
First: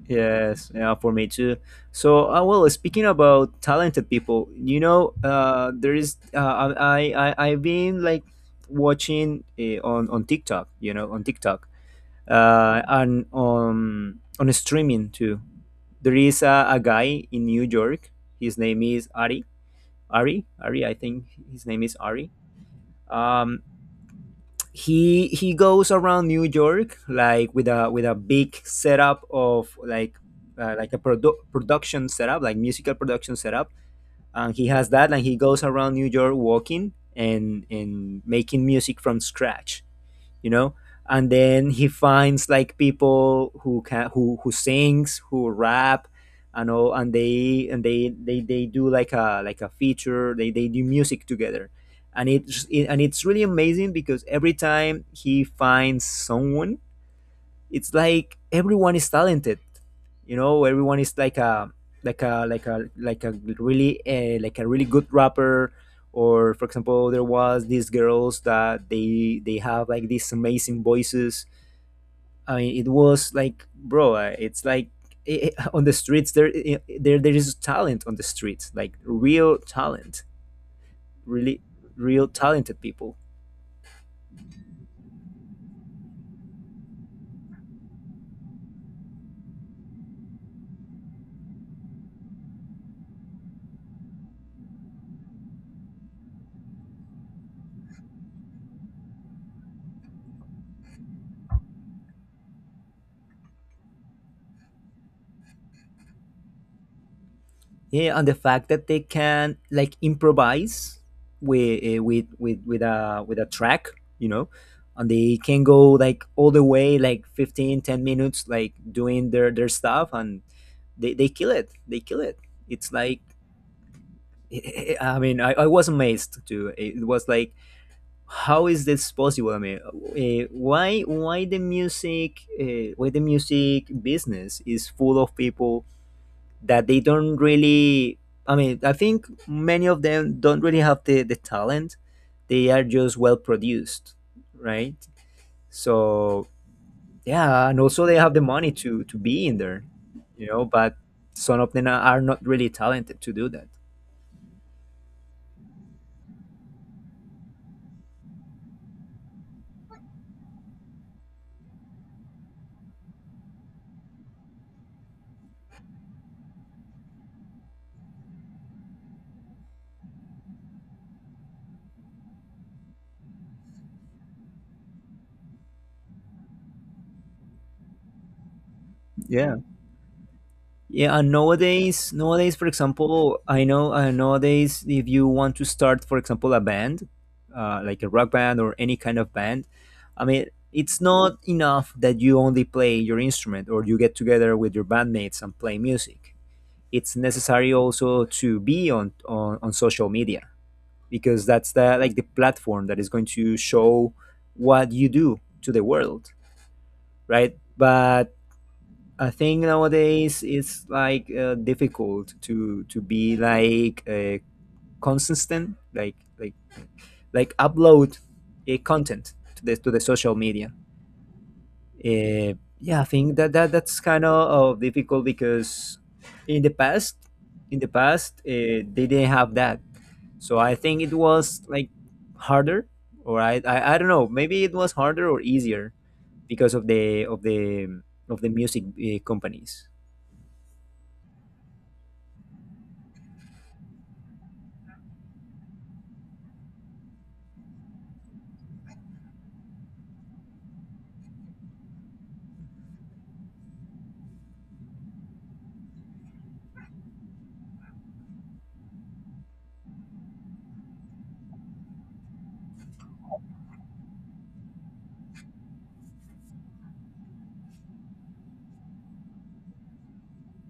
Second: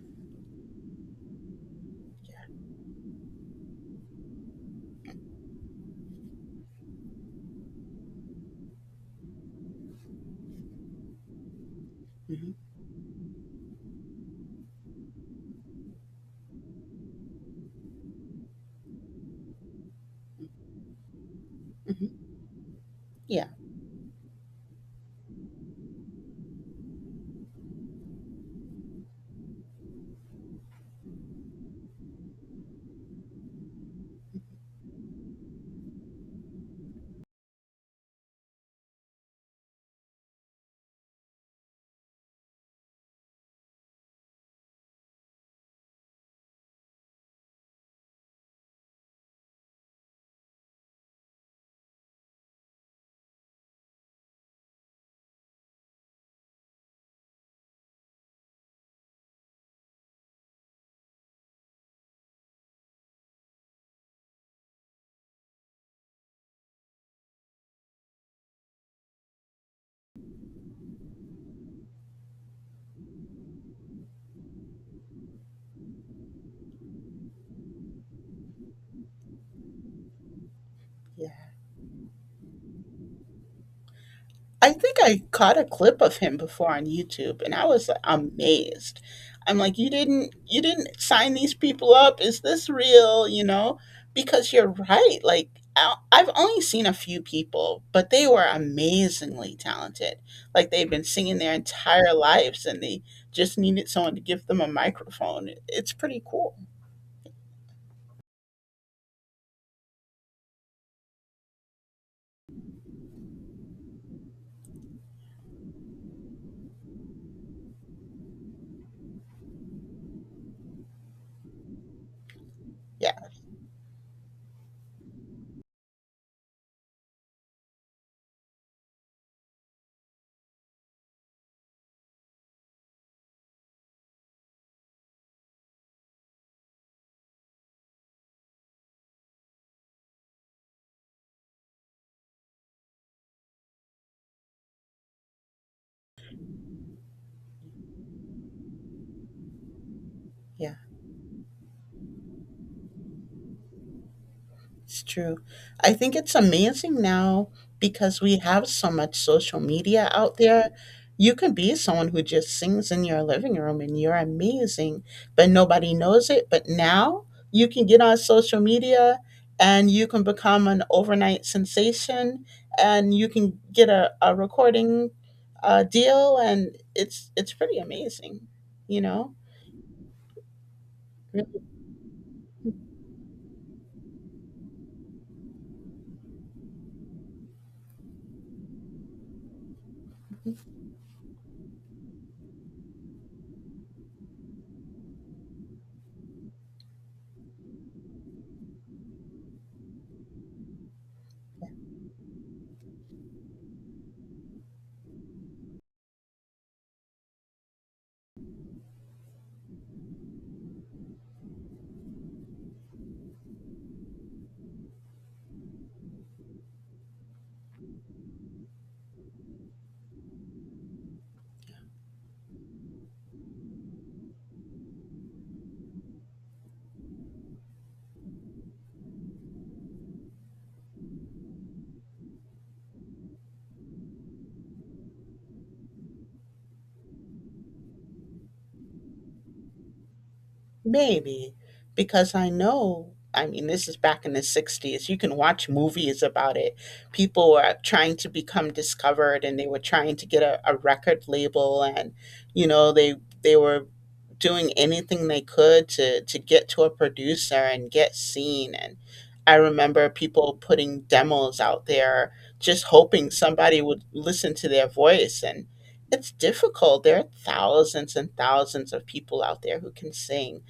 [SPEAKER 1] Yes, yeah, for me too. So, uh, well, speaking about talented people, you know, uh, there is uh, I I I- I've been like watching uh, on on TikTok, you know, on TikTok,
[SPEAKER 2] Hmm.
[SPEAKER 1] uh, and on on streaming too. There is a, a guy in New York. His name is Ari. Ari, Ari, I think his name is
[SPEAKER 2] Hmm.
[SPEAKER 1] Ari.
[SPEAKER 2] Yeah.
[SPEAKER 1] Um, he he goes around New York like with a with a big setup of like uh, like a produ- production setup, like musical production setup, and he has that, and he goes around New York walking and and making music from scratch, you know. And then he finds like people who can who who sings, who rap and all, and they and they they, they do like a like a feature. They, they do music together, and it's it, and it's really amazing because every time he finds someone, it's like everyone is talented. You know, everyone is like a like a like a like a really uh, like a really good rapper. Or for example, there was these girls that they they have like these amazing voices. I mean, it was like, bro, uh, it's like eh, eh, on the streets there, eh, there there is talent on the streets, like real talent.
[SPEAKER 2] Yeah.
[SPEAKER 1] Really real talented people.
[SPEAKER 2] I think I caught a clip of him before on YouTube, and I was like, amazed. I'm like, you didn't you didn't sign these people up. Is this real, you know? Because you're right. Like, I- I've only seen a few people, but they were amazingly talented. Like, they've been singing their entire lives, and they just needed someone to give them a microphone. It's pretty cool.
[SPEAKER 1] Yeah, and the fact that they can like improvise with uh, with with with a with a track, you know, and they can go like all the way like fifteen, ten minutes like doing their their stuff, and they, they kill it, they kill it. It's
[SPEAKER 2] Yeah.
[SPEAKER 1] like I mean, i, I was amazed too. It was like, how is this possible? I mean, uh, why why the music, uh, why the music business is full of people that they don't really, I mean, I think many of them don't really have the, the talent. They are just well produced, right? So yeah, and also they have the money to to be in there, you know,
[SPEAKER 2] Yeah.
[SPEAKER 1] but some of them are not really talented to do that.
[SPEAKER 2] It's true. I think it's amazing now because we have so much social media out there. You can be someone who just sings in your living room and you're amazing, but nobody knows it. But now you can get on social media and you can become an overnight sensation and you can get a, a recording uh, deal, and it's it's pretty amazing, you know?
[SPEAKER 1] Yeah, yeah, and nowadays, nowadays, for example, I know uh, nowadays if you want to start, for example, a band, uh, like a rock band or any kind of band, I mean, it's not enough that you only play your instrument or you get together with your bandmates and play music. It's necessary also to be on on, on social media, because that's the like the platform that is going to show what you do to the world, right? But I think nowadays it's like uh, difficult to to be like uh, consistent, like like like upload a content to the to the social media. Uh, yeah, I think that, that that's kind of uh, difficult because in the past, in the past uh, they didn't have that, so I think it was like harder, or I, I I don't know, maybe it was harder or easier because of the of the of the music uh, companies.
[SPEAKER 2] Maybe, because I know, I mean, this is back in the sixties. You can watch movies about it. People were trying to become discovered and they were trying to get a, a record label and, you know, they they were doing anything they could to to get to a producer and get seen. And I remember people putting demos out there just hoping somebody would listen to their voice, and it's difficult. There are thousands and thousands of people out there who can sing,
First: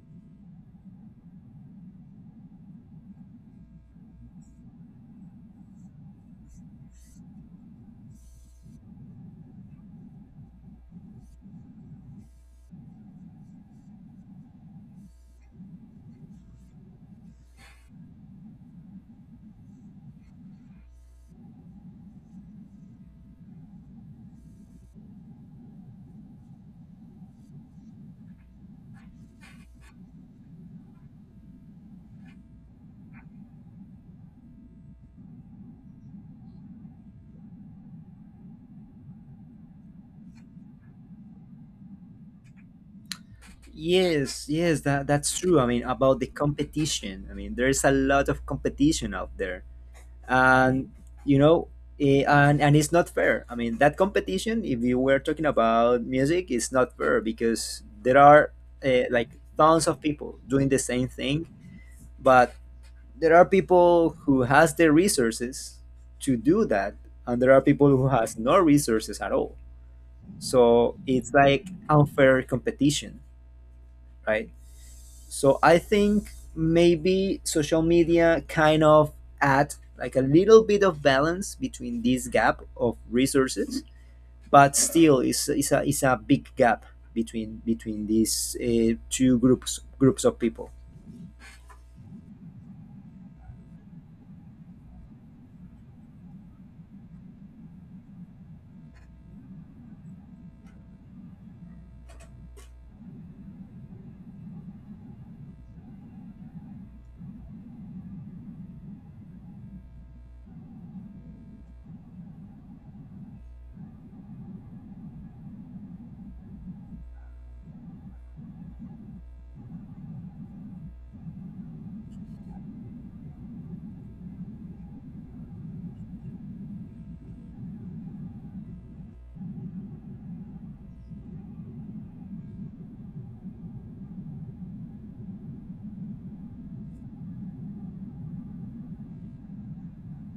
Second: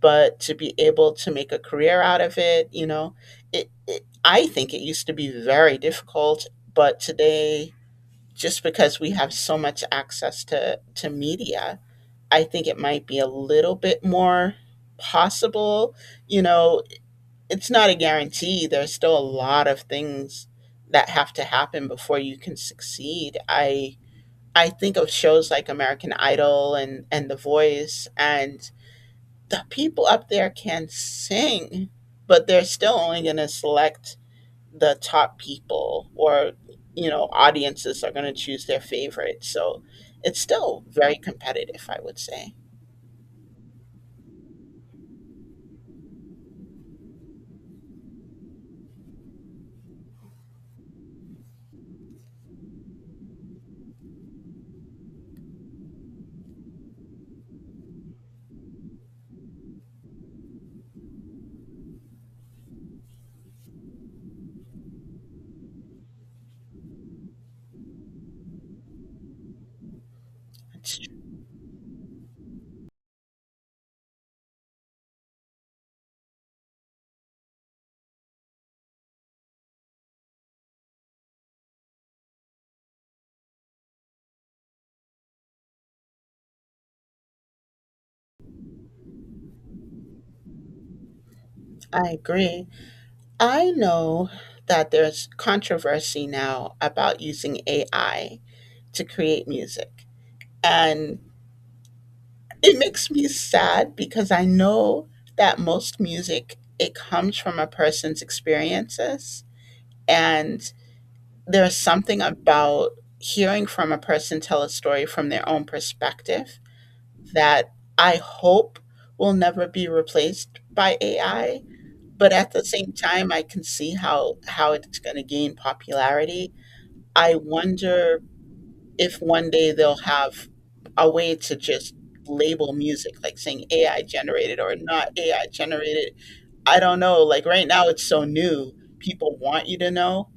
[SPEAKER 2] but to be able to make a career out of it, you know, it, it, I think it used to be very difficult, but today, just because we have so much access to to media, I think it might be a little bit more possible. You know, it's not a guarantee. There's still a lot of things that have to happen before you can succeed. I I think of shows like American Idol and and The Voice, and the people up there can sing, but they're still only going to select the top people, or you know, audiences are going to choose their favorites. So it's still very competitive, I would say.
[SPEAKER 1] Yes, yes, that, that's true. I mean, about the competition. I mean, there's a lot of competition out there, and you know, eh, and and it's not fair. I mean, that competition, if you were talking about music, is not fair because there are uh, like tons of people doing the same thing, but there are people who has the resources to do that, and there are people who has no resources at all. So
[SPEAKER 2] It's tr-
[SPEAKER 1] it's like unfair competition, right? So I think maybe social media kind of add like a little bit of balance between this gap of resources, but still it's, it's, a, it's a big gap between between these uh, two groups groups of people.
[SPEAKER 2] I agree. I know that there's controversy now about using A I to create music, and it makes me sad because I know that most music, it comes from a person's experiences, and there's something about hearing from a person tell a story from their own perspective that I hope will never be replaced by A I. But at the same time, I can see how, how it's going to gain popularity. I wonder if one day they'll have a way to just label music, like saying A I generated or not A I generated. I don't know. Like right now, it's so new. People want you to know,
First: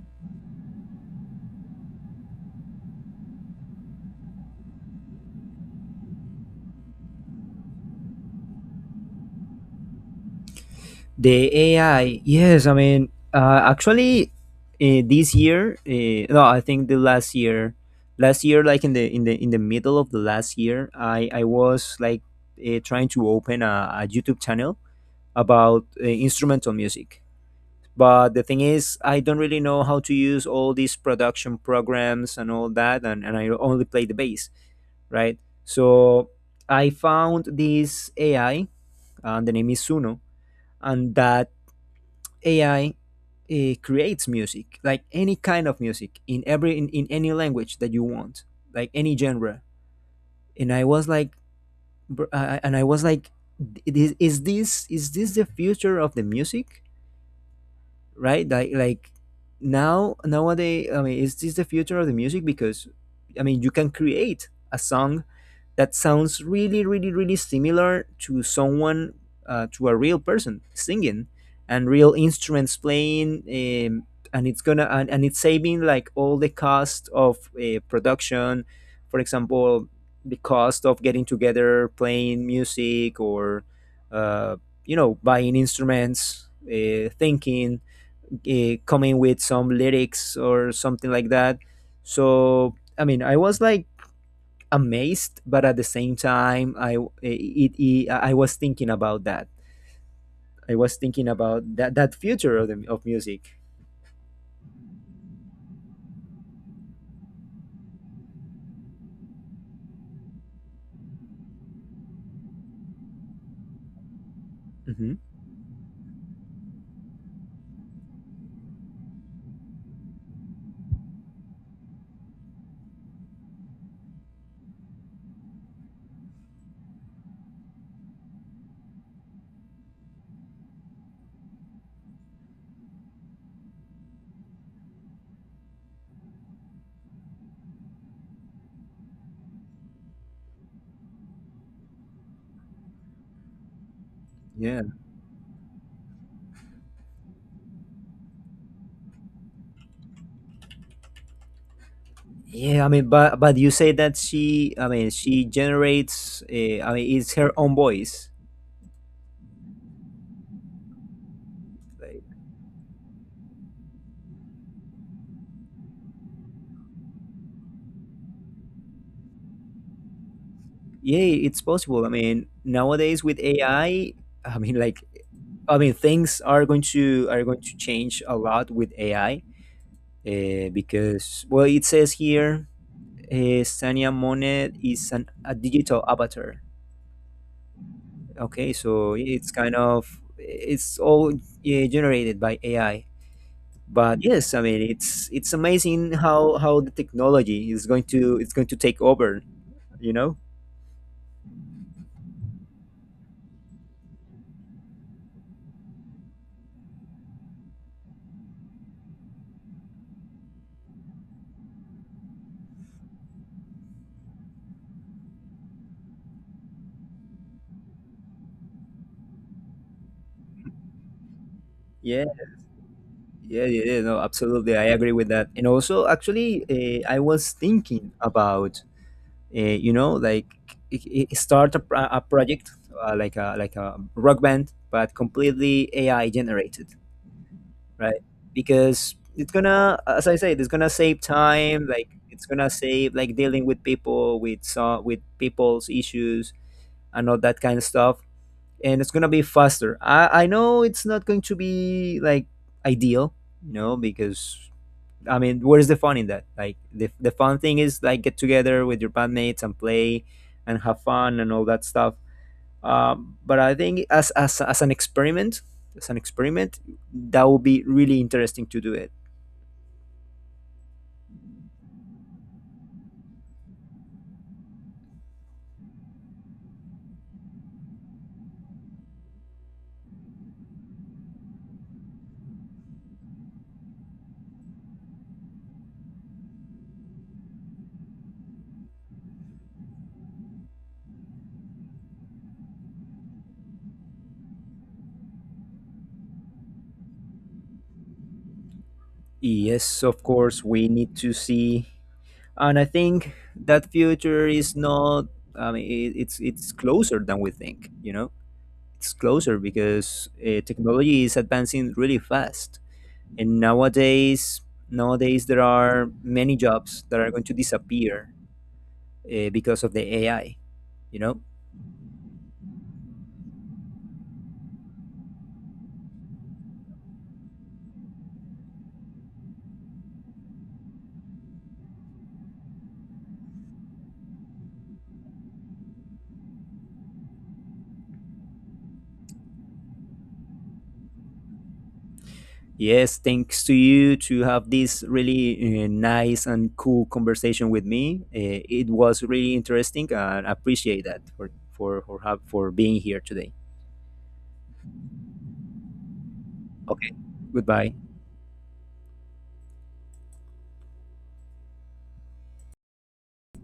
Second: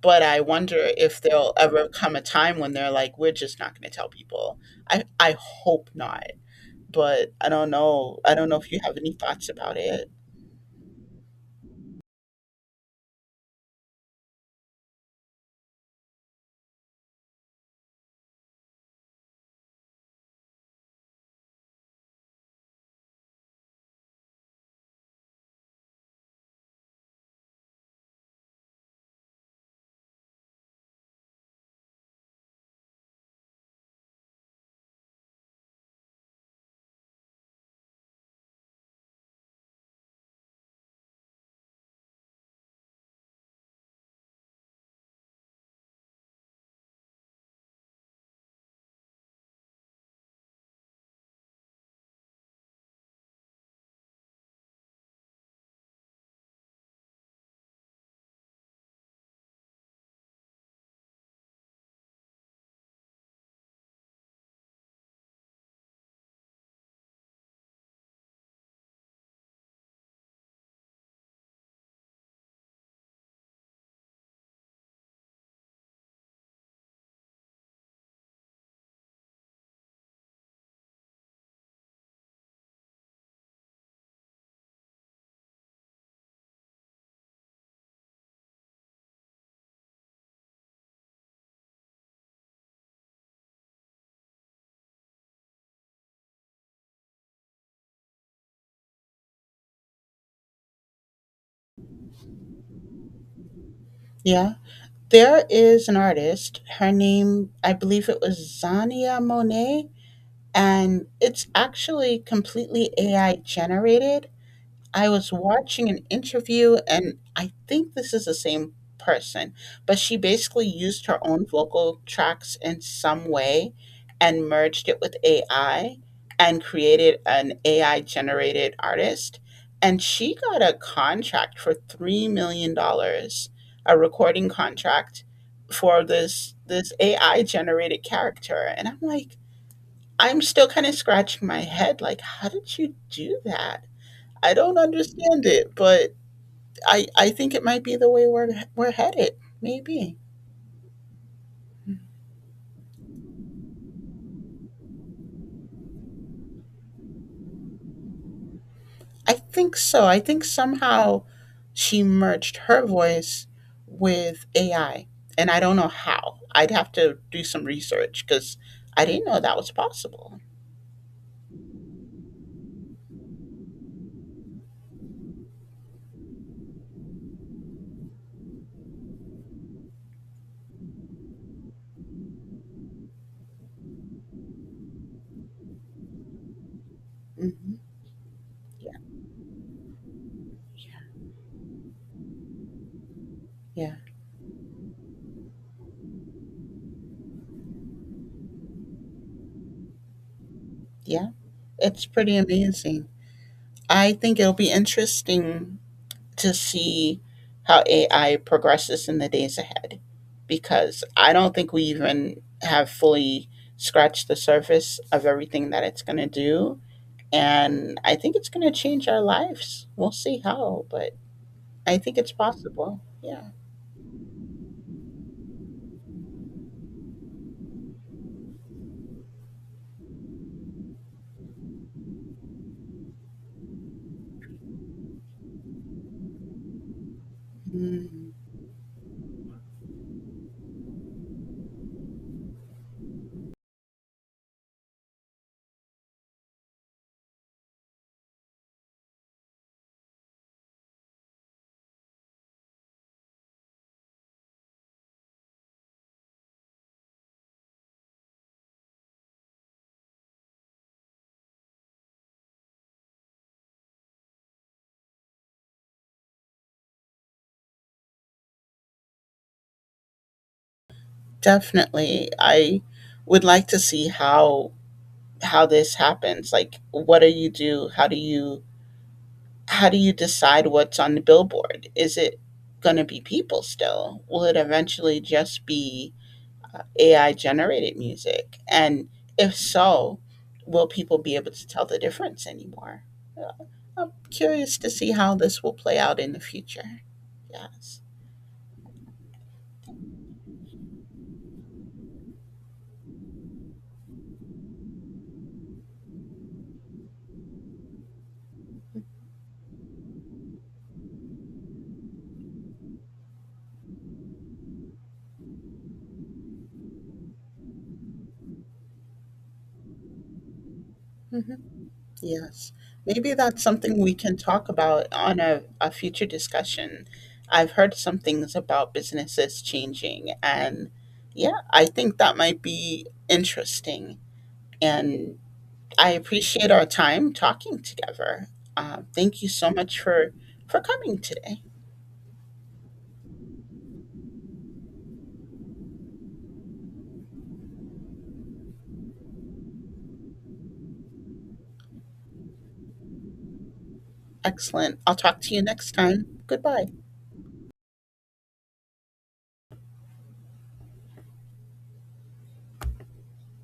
[SPEAKER 2] but I wonder if there'll ever come a time when they're like, "We're just not gonna tell people." I I hope not, but I don't know. I don't know if you have any thoughts about it.
[SPEAKER 1] The A I, yes, I mean uh, actually uh, this year, uh, no, I think the last year, last year, like in the in the in the middle of the last year, I I was like uh, trying to open a, a YouTube channel about uh, instrumental music. But the thing is, I don't really know how to use all these production programs and all that, and, and I only play the bass, right? So I found this A I, and the name is Suno, and that A I uh, creates music, like any kind of music in every in, in any language that you want, like any genre. And I was like, br- uh, and I was like, "Th- is, is this is this the future of the music? Right? Like like now nowadays, I mean, is this the future of the music? Because I mean, you can create a song that sounds really, really, really similar to someone, uh, to a real person singing, and real instruments playing, um, and it's gonna and, and it's saving like all the cost of uh, production, for example, the cost of getting together, playing music, or uh, you know, buying instruments, uh, thinking, uh, coming with some lyrics or something like that. So I mean, I was like amazed, but at the same time, I eh, it, it I was thinking about that. I was thinking about that that future of the of music.
[SPEAKER 2] Yeah. There is an artist. Her name, I believe, it was Zania Monet, and it's actually completely A I generated. I
[SPEAKER 1] Hmm.
[SPEAKER 2] was watching an interview, and I think this is the same person, but she basically used her own vocal tracks in some way and merged it with A I and created an A I generated artist. And she got a contract for three million dollars, dollars, a recording contract for this this A I generated character. And I'm like, I'm still kind of scratching my head, like, how did you do that? I don't
[SPEAKER 1] Yeah,
[SPEAKER 2] understand it, but I I think it might be the way we're we're headed. Maybe.
[SPEAKER 1] yeah. I mean, but but you say that she, I mean, she generates. Uh, I mean, it's her own voice.
[SPEAKER 2] I think so. I think somehow she merged her voice with A I, and I don't know how. I'd have to do some research because I didn't know that was possible.
[SPEAKER 1] Yeah, it's possible. I mean, nowadays with AI, i I mean like i mean things are going to, are going to change a lot with AI, uh, because, well, it says here, uh, Sania Monet is an, a digital avatar.
[SPEAKER 2] Hmm.
[SPEAKER 1] Okay,
[SPEAKER 2] Yeah,
[SPEAKER 1] so it's kind of, it's all, yeah, generated by AI.
[SPEAKER 2] yeah,
[SPEAKER 1] But yes, I mean, it's it's amazing how how the technology is going to, it's going to take over, you know.
[SPEAKER 2] yeah. It's pretty amazing. I think it'll be interesting to see how A I progresses in the days ahead because I don't think we even have fully scratched the surface of everything that it's going to do. And I think it's going to change our lives. We'll see how, but I think
[SPEAKER 1] Yeah.
[SPEAKER 2] it's possible. Yeah.
[SPEAKER 1] Yeah, yeah, yeah, no, absolutely. I agree with that. And also, actually, uh, I was thinking about, uh, you know, like i i- start a, pro- a project uh, like a like a rock band, but completely A I generated,
[SPEAKER 2] Mm,
[SPEAKER 1] right? Because it's gonna, as I said, it's gonna save time. Like it's gonna save like dealing with people with so, with people's issues and all that kind of stuff. And it's gonna be faster. I I know it's not going to be like ideal, you know, because I mean, where is the fun in that? Like the the fun thing is like get together with your bandmates and play and have fun and all that stuff. Um, but I think as as as an experiment, as an experiment, that would be really interesting to do it.
[SPEAKER 2] definitely. I would like to see how how this happens. Like, what do you do? How do you how do you decide what's on the billboard? Is it going to be people still? Will it eventually just be uh, A I generated music? And if so, will people be able to tell the difference anymore? Uh, I'm curious to see how this will play out in the future. Yes.
[SPEAKER 1] Yes, of course, we need to see, and I think that future is not. I mean, it, it's it's closer than we think. You know, it's closer because uh, technology is advancing really fast. And nowadays, nowadays there are many jobs that are going to disappear uh, because of the A I. You know,
[SPEAKER 2] Yes. Maybe that's something we can talk about on a, a future discussion. I've heard some things about businesses changing, and yeah, I think that might be interesting. And I appreciate our time talking together. Uh, thank you so much for for coming today.
[SPEAKER 1] yes, thanks to you to have this really uh, nice and cool conversation with me. Uh, it was really interesting, and I appreciate that for for for, have, for being here today.
[SPEAKER 2] Excellent. I'll talk to you next time. Goodbye.
[SPEAKER 1] Okay, goodbye.